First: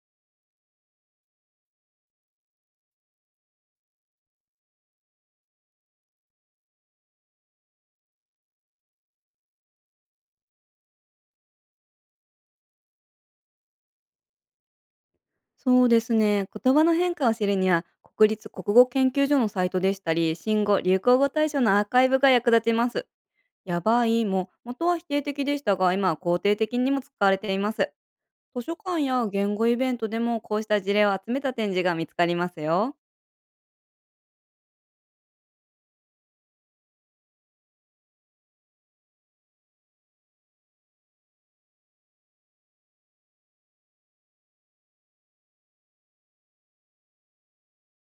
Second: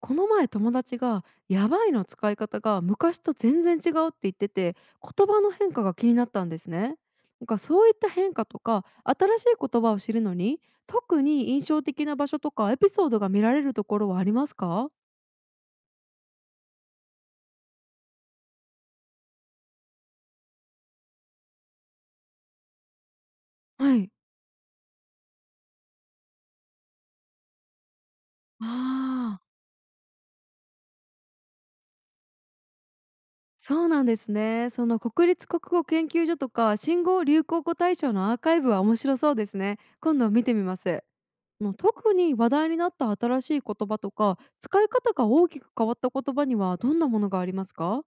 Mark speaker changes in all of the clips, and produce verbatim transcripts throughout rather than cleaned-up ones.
Speaker 1: この前友達が「やばい」の使い方が昔と全然違うって言ってて言葉の変化が気になったんですね。なんかそういった変化とか新しい言葉を知るのに特に印象的な場所とかエピソードが見られるところはありますか？
Speaker 2: そうですね。言葉の変化を知るには、国立国語研究所のサイトでしたり、新語・流行語大賞のアーカイブが役立ちます。や
Speaker 1: は
Speaker 2: ば
Speaker 1: い。
Speaker 2: いも元は否定的でしたが、今は肯定的にも使われています。図
Speaker 1: あ
Speaker 2: 書館や
Speaker 1: あ、
Speaker 2: 言語イベントでもこうした事例を集めた展示が見つかりますよ。
Speaker 1: そうなんですね。その国立国語研究所とか新語・流行語大賞のアーカイブは面白そうですね。今度見てみます。もう特に話題になった新しい言葉とか使い方が大きく変わった言葉にはどんなものがありますか？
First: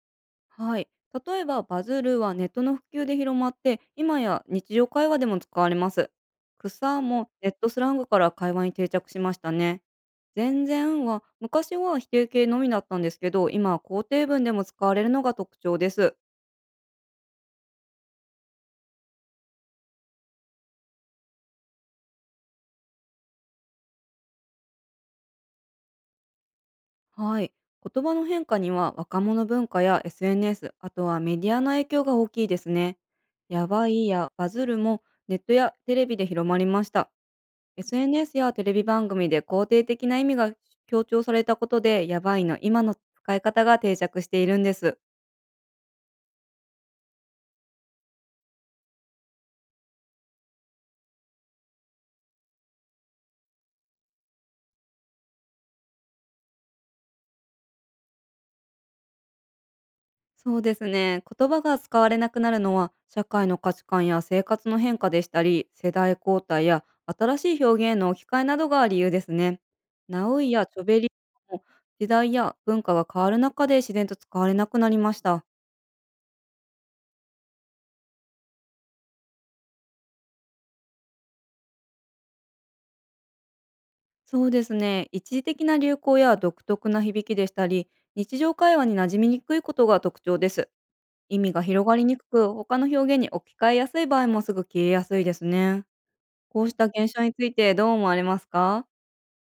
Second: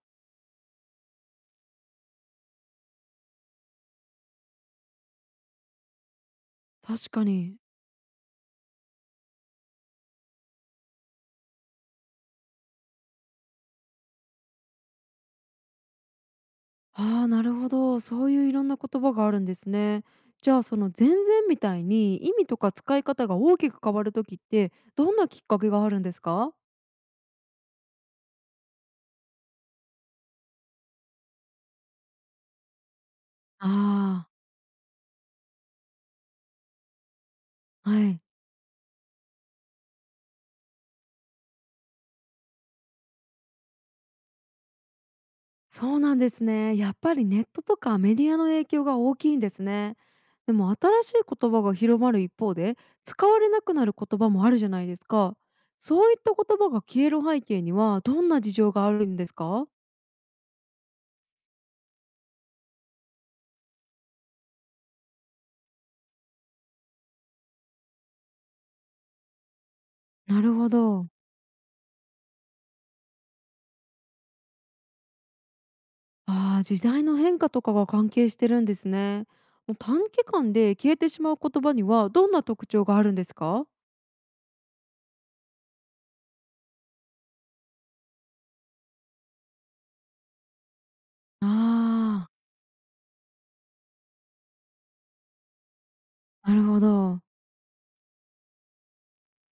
Speaker 2: はい。例えば、バズるはネットの普及で広まって、今や日常会話でも使われます。草
Speaker 1: 確か
Speaker 2: もネッ
Speaker 1: に。
Speaker 2: トスラングから会話に定着しましたね。全然は昔は否定形のみだったんですけど、今は肯定文でも使われるのが特徴です。
Speaker 1: ああ、なるほど。そういういろんな言葉があるんですね。じゃあその全然みたいに意味とか使い方が大きく変わる時ってどんなきっかけがあるんですか？
Speaker 2: はい。言葉の変化には若者文化や エスエヌエス、あとはメディアの影響が大きいですね。やばい
Speaker 1: ああ
Speaker 2: や
Speaker 1: ー。
Speaker 2: バズるもネットやテレビで広まりました。
Speaker 1: はい。
Speaker 2: エスエヌエス やテレビ番組で肯定的な意味が強調されたことで、やばいの今の使い方が定着しているんです。
Speaker 1: そうなんですね。やっぱりネットとかメディアの影響が大きいんですね。でも新しい言葉が広まる一方で使われなくなる言葉もあるじゃないですか。そういった言葉が消える背景にはどんな事情があるんですか？
Speaker 2: そうですね。言葉が使われなくなるのは、社会の価値観や生活の変化でしたり、世代交代や新しい表現の置き換えなどが理由ですね。ナ
Speaker 1: な
Speaker 2: ウイ
Speaker 1: る
Speaker 2: や
Speaker 1: ほ
Speaker 2: チョベ
Speaker 1: ど。
Speaker 2: リも時代や文化が変わる中で自然と使われなくなりました。
Speaker 1: ああ、時代の変化とかが関係してるんですね。もう短期間で消えてしまう言葉にはどんな特徴があるんですか？
Speaker 2: そうですね。一時的な流行や独特な響きでしたり、日常会話に馴染みにくいことが特徴です。意味が広がりにく
Speaker 1: ああ
Speaker 2: く、他の表現に置き換えやすい場合もすぐ消えやすいですね。
Speaker 1: ー、な
Speaker 2: こ
Speaker 1: る
Speaker 2: うし
Speaker 1: ほ
Speaker 2: た現象
Speaker 1: ど。
Speaker 2: についてどう思われますか？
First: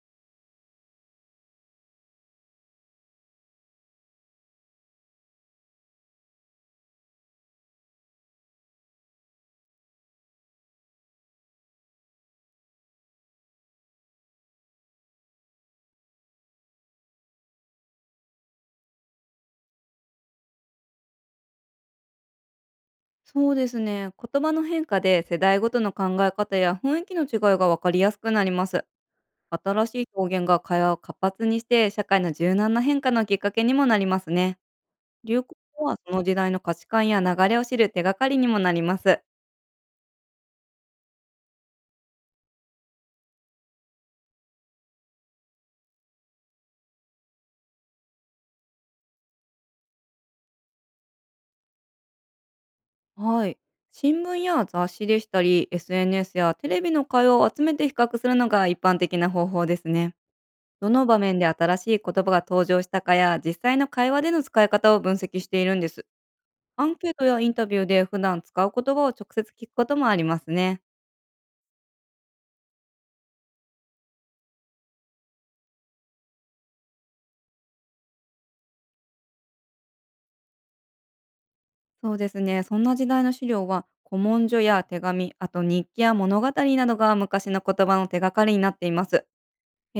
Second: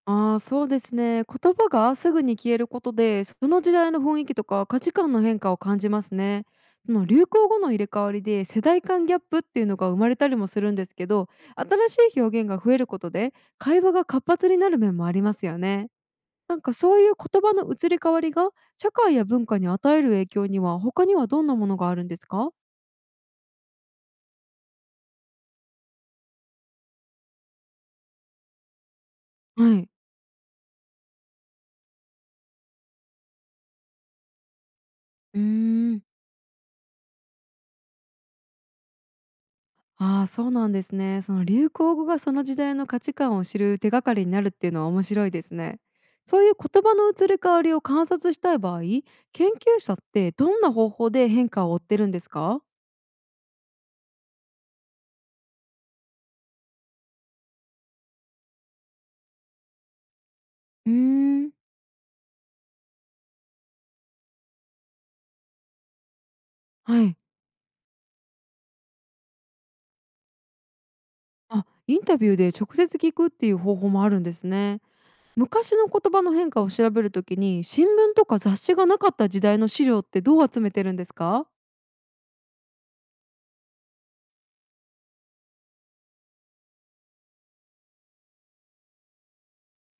Speaker 1: ああ、そうですね。言葉がすぐに消えることで、その時代の雰囲気とか価値観の変化を感じますね。その流行語の入れ替わりで世代間ギャップっていうのが生まれたりもするんですけど、新しい表現が増えることで会話が活発になる面もありますよね。なんかそういう言葉の移り変わりが社会や文化に与える影響には他にはどんなものがあるんですか？
Speaker 2: そうですね。言葉の変化で世代ごとの考え方や雰囲気の違いが分かりやすくなります。
Speaker 1: は
Speaker 2: 新
Speaker 1: い。
Speaker 2: しい表現が会話を活発にして、社会の柔軟な変化のきっかけにもなりますね。
Speaker 1: うー
Speaker 2: 流行語は
Speaker 1: ん。
Speaker 2: その時代の価値観や流れを知る手がかりにもなります。
Speaker 1: ああ、そうなんですね。その流行語がその時代の価値観を知る手がかりになるっていうのは面白いですね。そういう言葉の移り変わりを観察したい場合、研究者ってどんな方法で変化を追ってるんですか？
Speaker 2: はい。新聞や雑誌でしたり、エスエヌエス やテレビの会話を集めて比較するのが一般的な方法ですね。
Speaker 1: う
Speaker 2: ど
Speaker 1: ー
Speaker 2: の場面で
Speaker 1: ん。
Speaker 2: 新しい言葉が登場したかや、実際の会話での使い方を分析しているんです。アン
Speaker 1: は
Speaker 2: ケー
Speaker 1: い。
Speaker 2: トやインタビューで普段使う言葉を直接聞くこともありますね。
Speaker 1: あ、インタビューで直接聞くっていう方法もあるんですね。昔の言葉の変化を調べるときに、新聞とか雑誌がなかった時代の資料ってどう集めてるんですか？
Speaker 2: そうですね。そんな時代の資料は、古文書や手紙、あと日記や物語などが昔の言葉の手がかりになっています。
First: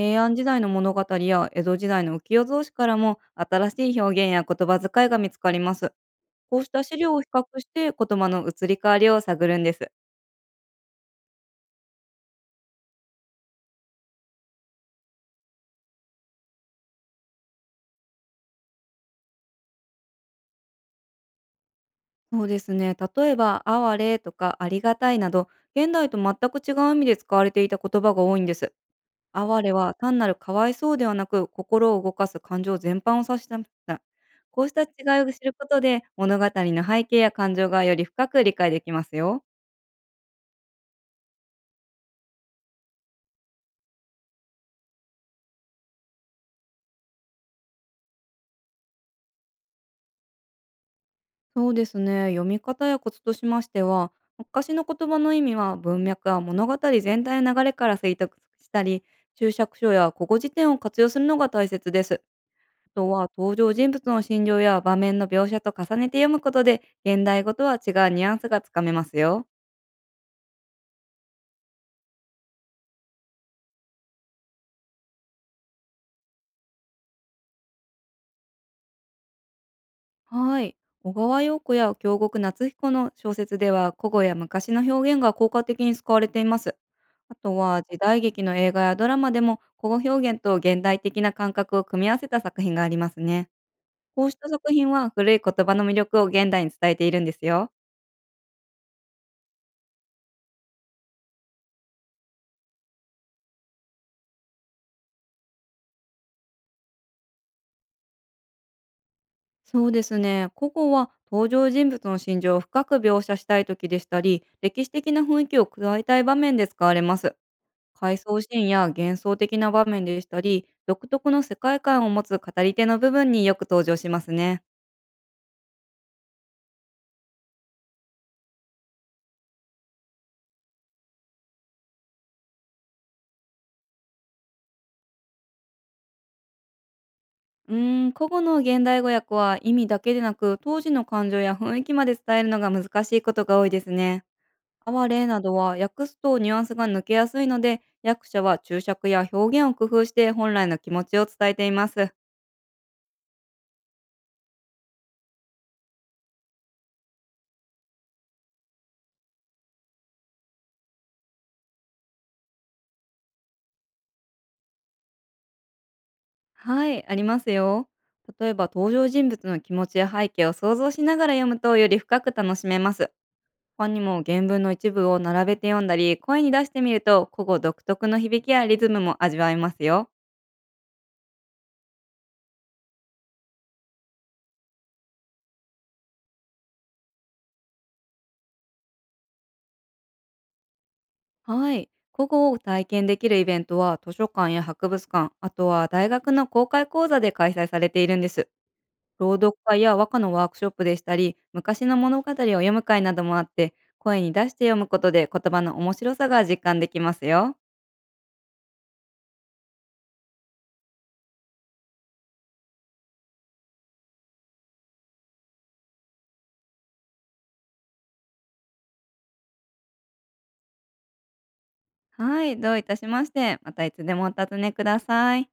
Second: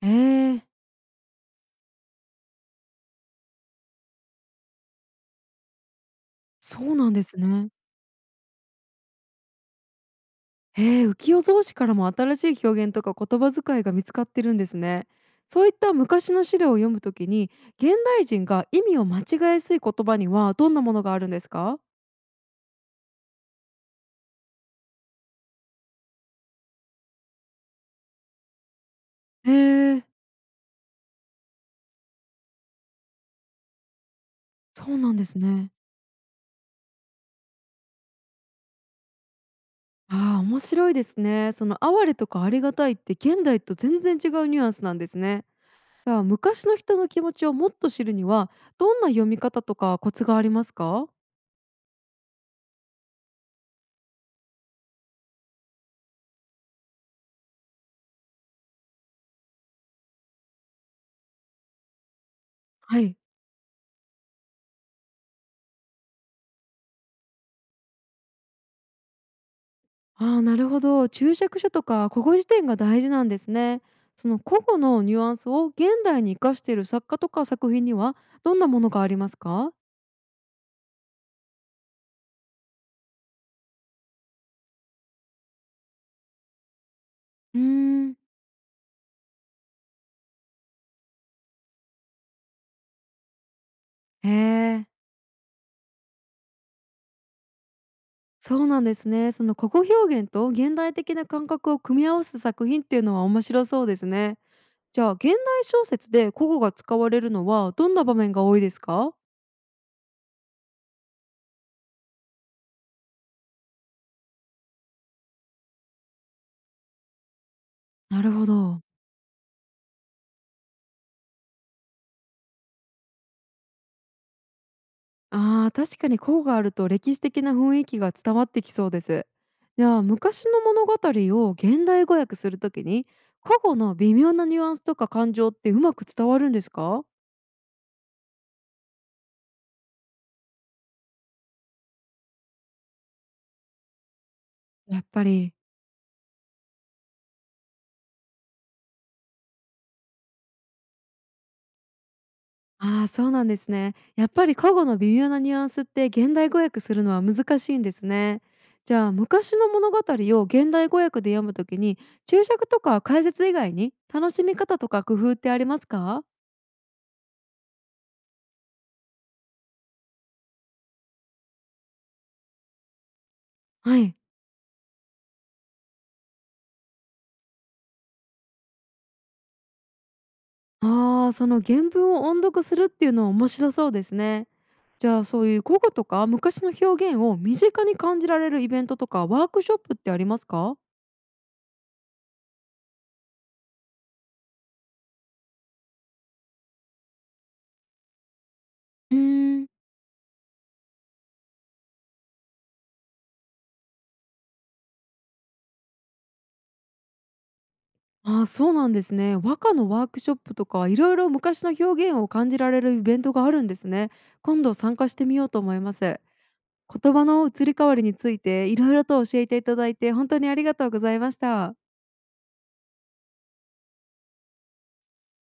Speaker 1: え
Speaker 2: 安時代
Speaker 1: ー、
Speaker 2: の物語や江戸時代の浮世草紙からも新しい表現や言葉遣いが見つかります。こうし
Speaker 1: そ
Speaker 2: た
Speaker 1: う
Speaker 2: 資
Speaker 1: なん
Speaker 2: 料を
Speaker 1: で
Speaker 2: 比
Speaker 1: す
Speaker 2: 較し
Speaker 1: ね。
Speaker 2: て言葉の移り変わりを探るんです。
Speaker 1: へえ、浮世草紙からも新しい表現とか言葉遣いが見つかってるんですね。そういった昔の資料を読むときに、現代人が意味を間違えやすい言葉にはどんなものがあるんですか？
Speaker 2: そうですね。例えば、哀れとかありがたいなど、現代と全く違う意味で使われていた言葉が多いんです。
Speaker 1: へ
Speaker 2: 哀れは
Speaker 1: え、
Speaker 2: 単なるかわいそうではなく、心を動かす感情全般を指したんだ。こうした
Speaker 1: そうなん
Speaker 2: 違い
Speaker 1: で
Speaker 2: を
Speaker 1: す
Speaker 2: 知るこ
Speaker 1: ね。
Speaker 2: とで、物語の背景や感情がより深く理解できますよ。
Speaker 1: ああ、面白いですね。その哀れとかありがたいって現代と全然違うニュアンスなんですね。じゃあ昔の人の気持ちをもっと知るには、どんな読み方とかコツがありますか？
Speaker 2: そうですね。読み方やコツとしましては、昔の言葉の意味は文脈や物語全体の流れから推測したり、注釈書や古語辞典を活用するのが大切です。
Speaker 1: は
Speaker 2: と
Speaker 1: い。
Speaker 2: は登場人物の心情や場面の描写と重ねて読むことで、現代語とは違うニュアンスがつかめますよ。
Speaker 1: ああ、なるほど。注釈書とか古語辞典が大事なんですね。その古語のニュアンスを現代に生かしている作家とか作品にはどんなものがありますか？
Speaker 2: はい。小川陽子や京極夏彦の小説では古語や昔の表現が効果的に使われています。あと
Speaker 1: うー
Speaker 2: は時
Speaker 1: ん。
Speaker 2: 代劇の映画やドラマでも、古語表現と現代的な感覚を組み合わせた作品がありますね。こ
Speaker 1: へ
Speaker 2: うした作
Speaker 1: え、
Speaker 2: 品は古い言葉の魅力を現代に伝えているんですよ。
Speaker 1: そうなんですね。その古語表現と現代的な感覚を組み合わせる作品っていうのは面白そうですね。じゃあ現代小説で古語が使われるのはどんな場面が多いですか？
Speaker 2: そうですね。古語は登場人物の心情を深く描写したい時でしたり、歴史的な雰囲気を加えたい場面で使われます。回
Speaker 1: なる
Speaker 2: 想
Speaker 1: ほ
Speaker 2: シーン
Speaker 1: ど。
Speaker 2: や幻想的な場面でしたり、独特の世界観を持つ語り手の部分によく登場しますね。
Speaker 1: ああ、確かに項があると歴史的な雰囲気が伝わってきそうです。じゃあ昔の物語を現代語訳するときに古語の微妙なニュアンスとか感情ってうまく伝わるんですか？
Speaker 2: うーん、古語の現代語訳は意味だけでなく、当時の感情や雰囲気まで伝えるのが難しいことが多いですね。
Speaker 1: やっ
Speaker 2: 哀
Speaker 1: ぱ
Speaker 2: れなど
Speaker 1: り。
Speaker 2: は訳すとニュアンスが抜けやすいので、役者は注釈や表現を工夫して本来の気持ちを伝えています。
Speaker 1: ああー、そうなんですね。やっぱり古語の微妙なニュアンスって現代語訳するのは難しいんですね。じゃあ昔の物語を現代語訳で読むときに注釈とか解説以外に楽しみ方とか工夫ってありますか？
Speaker 2: はい、ありますよ。例えば登場人物の気持ちや背景を想像しながら読むと、より深く楽しめます。他
Speaker 1: は
Speaker 2: に
Speaker 1: い。
Speaker 2: も原文の一部を並べて読んだり、声に出してみると古語独特の響きやリズムも味わえますよ。
Speaker 1: ああ、その原文を音読するっていうのは面白そうですね。じゃあそういう古語とか昔の表現を身近に感じられるイベントとかワークショップってありますか？
Speaker 2: はい、古語を体験できるイベントは図書館や博物館、あとは大学の公開講座で開催されているんです。
Speaker 1: うー
Speaker 2: 朗読
Speaker 1: ん。
Speaker 2: 会や和歌のワークショップでしたり、昔の物語を読む会などもあって、声に出して読むことで言葉の面白さが実感できますよ。
Speaker 1: ああ、そうなんですね。和歌のワークショップとかいろいろ昔の表現を感じられるイベントがあるんですね。今度参加してみようと思います。言葉の移り変わりについていろいろと教えていただいて本当にありがとうございました。
Speaker 2: はい、どういたしまして。またいつでもお尋ねください。